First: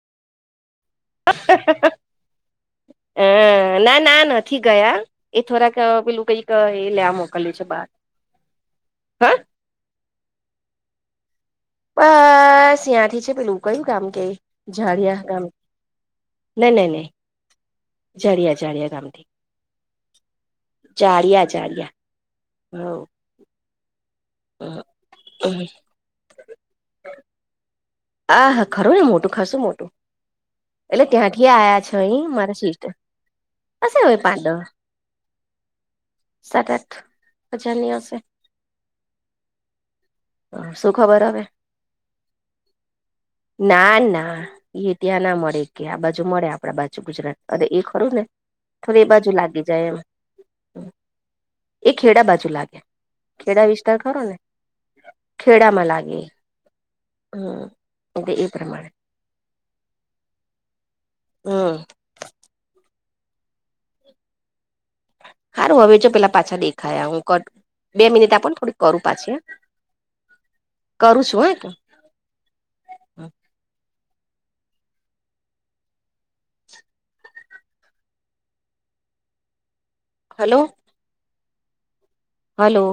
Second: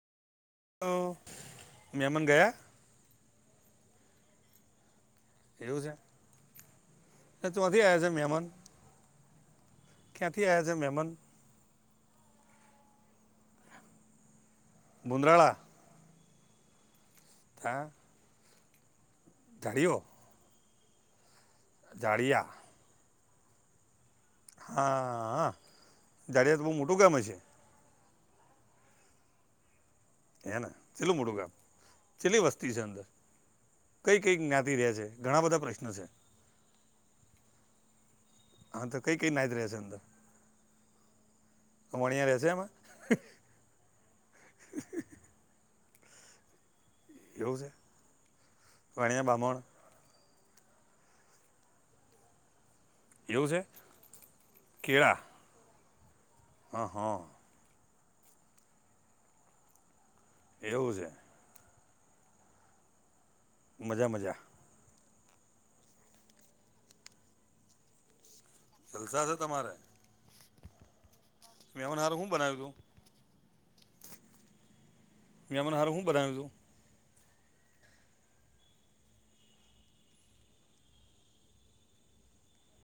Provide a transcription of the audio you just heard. હ મેયામન ગયા. હ ના ના નથી ગયા. એ થોરાક એવું છે પેલું કઈક એ લ્યા મોકલ્યું છે ત્યાંથી બાર આવ્યા હા. ખ્યાંથી આ્યા છે મ મેહેમન. બસ યાંથી છે પેલું કયું કામ કે ળિયા ગામ. મુંદ્રાળા નહી નહી નહી. હા. જળિયા જાળિયા ગામથીી. દાડીઓ. ચાળિયા ચાળિયા ઝાડિયા હ. હા હ દાડિયા તો બહુ મોટું કામ હશે. આ હા ખરો ને મોટું ખાાસું મોટું. હેને એટલે ચલું મોડું ત્યાંથી કામ આયા છે અહી ચલ્લી મારા વસ્તી છે સિસ્ટર અંદર. હશે હવે કઈ કઈ પાંચ દહ જ્ઞાતિ રહ્યા છે ઘણા બધા પ્રશ્ન છે. સાત આઠ હજારની હશે હા તો કઈ કઈ નાહઈત રહે છે અંદર. શું ખબર હવે વણિયા રહે છે એમાં ના ના. હા એ ત્યાં ના મળે કે આ બાજુ મળે આપડા બાજુ. ગુજરાત અ એવું છે એ ખરું ને થોડી એ વણિયા બાજુ બામણ લાગી જાય એમ. એ હેડા બાજુ લાગે. એવું છે ખેડા વિસ્તાર ખરો ને કેળા. ખેડામાં લાગે. હ હા. હ એ એ પ્રમાણે. એવું છે. હમ. મજા મજા. સારું હવે જો પેલા પાછા દેખાયા હું કર બે મિનિટ આપોને થોડીક. કરું જલસા છે પાછી તમારે કરું છું હા એમને હરું શું બનાવ્યું તું. મેમને હાર હું બનાવ્યું છું. હલો. હલો.